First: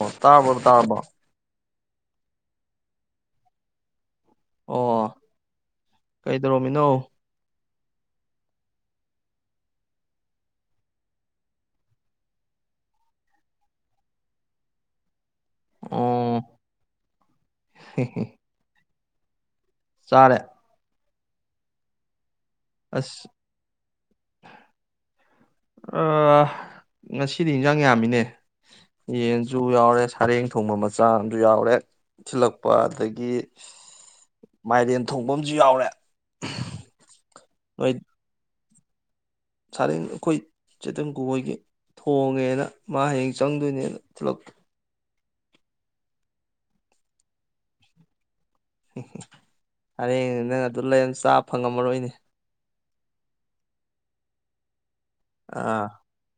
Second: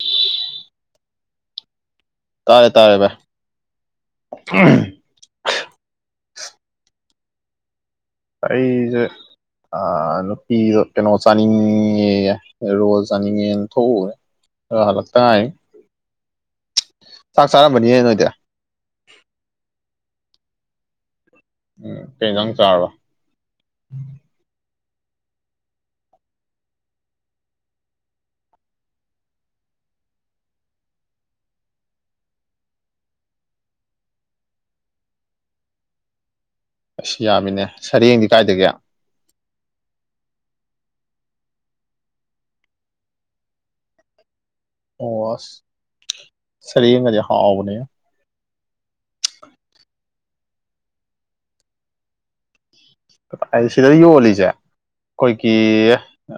ꯑꯣ ꯇꯥꯔꯕꯣ ꯇꯥꯔꯕꯣ ꯇꯥꯔꯦ ꯇꯥꯔꯦ ꯚꯥꯏ ꯑꯣ ꯀꯩꯗꯧꯔꯝꯃꯤꯅꯣ ꯑꯩꯖꯦ ꯅꯨꯄꯤꯗꯣ ꯀꯩꯅꯣ ꯆꯥꯅꯤꯡꯉꯦꯌꯦ ꯔꯣꯜ ꯆꯥꯅꯤꯡꯉꯦꯅ ꯊꯣꯛꯎꯕꯅꯦ ꯍꯜꯂꯛꯇ ꯉꯥꯏꯔꯤ ꯑꯣ ꯆꯥꯛ ꯆꯥꯔꯝꯃꯅꯤꯅꯦ ꯅꯣꯏꯗꯤ ꯆꯥꯔꯦ ꯎꯝ ꯀꯩ ꯏꯟꯖꯥꯡ ꯆꯥꯔꯕ ꯑꯁ ꯑꯥ ꯉꯁꯤꯗꯤ ꯏꯟꯖꯥꯡ ꯌꯥꯝꯃꯤꯅꯦ ꯌꯦꯟꯁꯨ ꯌꯥꯎꯔꯦ ꯁꯥꯔꯦꯡ ꯊꯣꯡꯕ ꯃꯆꯥ ꯑꯝꯖꯨ ꯌꯥꯎꯔꯦ ꯊꯤꯜꯂꯛꯄ ꯑꯗꯒꯤ ꯃꯥꯏꯔꯦꯟ ꯊꯣꯡꯕ ꯑꯝꯖꯨ ꯌꯥꯎꯔꯦ ꯑꯁ ꯌꯥꯝꯃꯤꯅꯦ ꯅꯣꯏ ꯁꯔꯦꯡꯗꯤ ꯀꯥꯏꯗꯒꯤ ꯁꯥꯔꯦꯡ ꯑꯩꯈꯣꯏ ꯆꯦ ꯇꯤꯡꯀꯨ ꯍꯣꯏꯒꯤ ꯊꯣꯡꯉꯦꯅ ꯃꯥ ꯍꯌꯦꯡ ꯆꯪꯗꯣꯏꯅꯦꯅ ꯊꯤꯜꯂꯛꯄ ꯑꯣ ꯑꯁ ꯁꯔꯦꯡꯒꯗꯤ ꯍꯥꯎꯕꯅꯦꯍꯦ ꯑꯔꯦꯡ ꯅꯪ ꯑꯗꯨ ꯂꯩꯔꯅꯤꯅ ꯆꯥ ꯐꯪꯉꯝꯃꯔꯣꯏꯅꯦ ꯑꯩ ꯁꯤꯗ ꯌꯣꯜꯂꯤꯖꯦ ꯈꯣꯏꯒꯤ ꯑꯥ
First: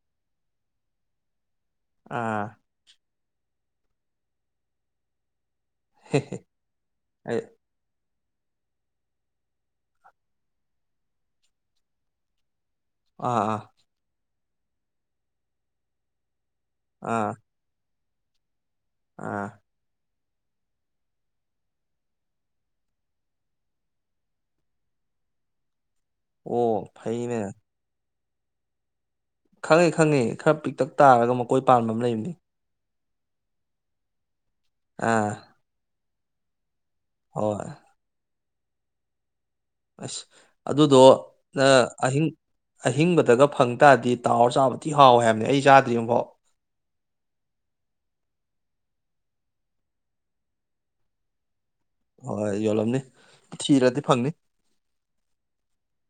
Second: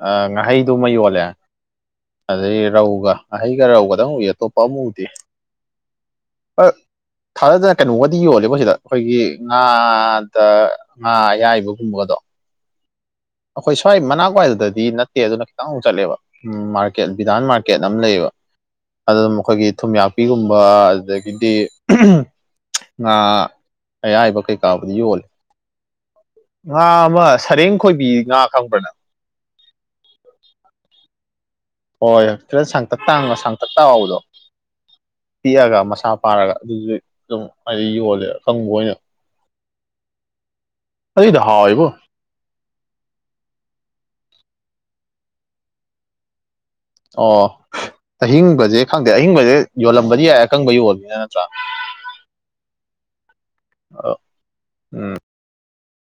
ꯑꯥ ꯉꯥꯍꯩꯗꯨꯃ ꯌꯣꯜꯂꯦ ꯑꯥ ꯑꯗꯩꯒꯤ ꯔꯧꯒ ꯉꯍꯩꯒ ꯔꯧꯒꯗꯪ ꯎꯏ ꯑꯇꯣꯞꯄ ꯑꯃ ꯎꯗꯦ ꯑꯩ [unintelligible] ꯀꯩꯅꯣꯒꯗꯤ ꯌꯣꯜꯂꯦꯕꯣ ꯁꯤꯗ ꯈꯣꯏꯒꯤ ꯉꯥꯗ ꯉꯥ ꯑꯌꯥꯏꯕꯒꯨꯝꯕꯒꯗꯣ ꯑꯥ ꯑꯥ ꯑꯈꯣꯏ ꯁ꯭ꯋꯥꯏ ꯃꯅꯥꯛꯋꯥꯏꯗꯗꯤ ꯅꯠꯇꯦ ꯑꯗꯨꯅ ꯈꯤꯇꯪ ꯃꯨꯛ ꯆꯠꯂꯦꯕ ꯃꯥꯔꯀꯦꯠ ꯑꯥ ꯕꯤꯗꯥꯥꯟ ꯃꯥꯔ ꯀꯦꯠ ꯑꯝ ꯂꯩꯌꯦꯕ ꯑꯗꯨꯝ ꯑꯥ ꯑꯩꯈꯣꯏꯒꯤ ꯊꯨꯝꯌꯥꯛꯄꯤꯒꯨꯝꯕ ꯑꯗꯒꯤꯗꯤ ꯉꯥ ꯑꯌꯥꯏꯕ ꯀꯩꯀꯥꯕꯨꯗꯤ ꯌꯣꯜꯂꯦ ꯉꯥ ꯑꯣ ꯑꯃ ꯐꯩꯅꯦ ꯁꯔꯦꯡ ꯈꯣꯏꯕꯤ ꯉꯥ ꯈꯪꯕ꯭ꯔ ꯅꯪ ꯈꯪꯉꯦ ꯈꯪꯉꯦ ꯈꯔ ꯄꯤꯛꯇꯛ ꯇꯥꯔꯒ ꯃꯨꯛ ꯍꯣꯏ ꯍꯣꯏ ꯈꯔ ꯁꯥꯡꯇꯛ ꯇꯥꯡꯅꯣ ꯁꯥꯡꯇꯛ ꯇꯥꯎꯕꯗꯣ ꯑꯥ ꯄꯤꯛꯑꯒ ꯃꯁꯥ ꯄꯥꯔꯒ ꯑꯗꯨꯁꯨ ꯑꯗꯨꯝ ꯍꯣꯏ ꯍꯥꯏꯗꯤ ꯌꯣꯜꯂꯦ ꯑꯀꯪꯕ ꯑꯣꯏꯅ ꯑꯁ ꯑꯗꯨꯗꯣ ꯑꯗꯨꯏꯗꯣ ꯅꯥ ꯍꯥꯎꯋꯦꯕꯣ ꯑꯍꯤꯡ ꯑꯍꯤꯡꯕꯗꯒ ꯐꯪ ꯇꯥꯔꯗꯤ ꯇꯥꯎꯔ ꯆꯥꯕ ꯊꯤ ꯍꯥꯎꯋꯦ ꯍꯥꯏꯕꯅꯦ ꯑꯩ ꯆꯥꯗ꯭ꯔꯤ ꯑꯝꯐꯥꯎ ꯑꯣ ꯑꯍꯤꯡꯕꯖꯦ ꯈꯪꯗꯦ ꯑꯍꯤꯡꯕꯖꯦ ꯌꯣꯜꯂꯝꯕꯗꯤ ꯌꯥꯏ ꯑꯀꯪꯕ ꯌꯣꯜꯕꯅꯤꯅ ꯅꯠꯇ꯭ꯔꯥ ꯍꯣꯏ ꯌꯣꯜꯂꯝꯅꯤ ꯊꯤꯔꯗꯤ ꯐꯪꯅꯤ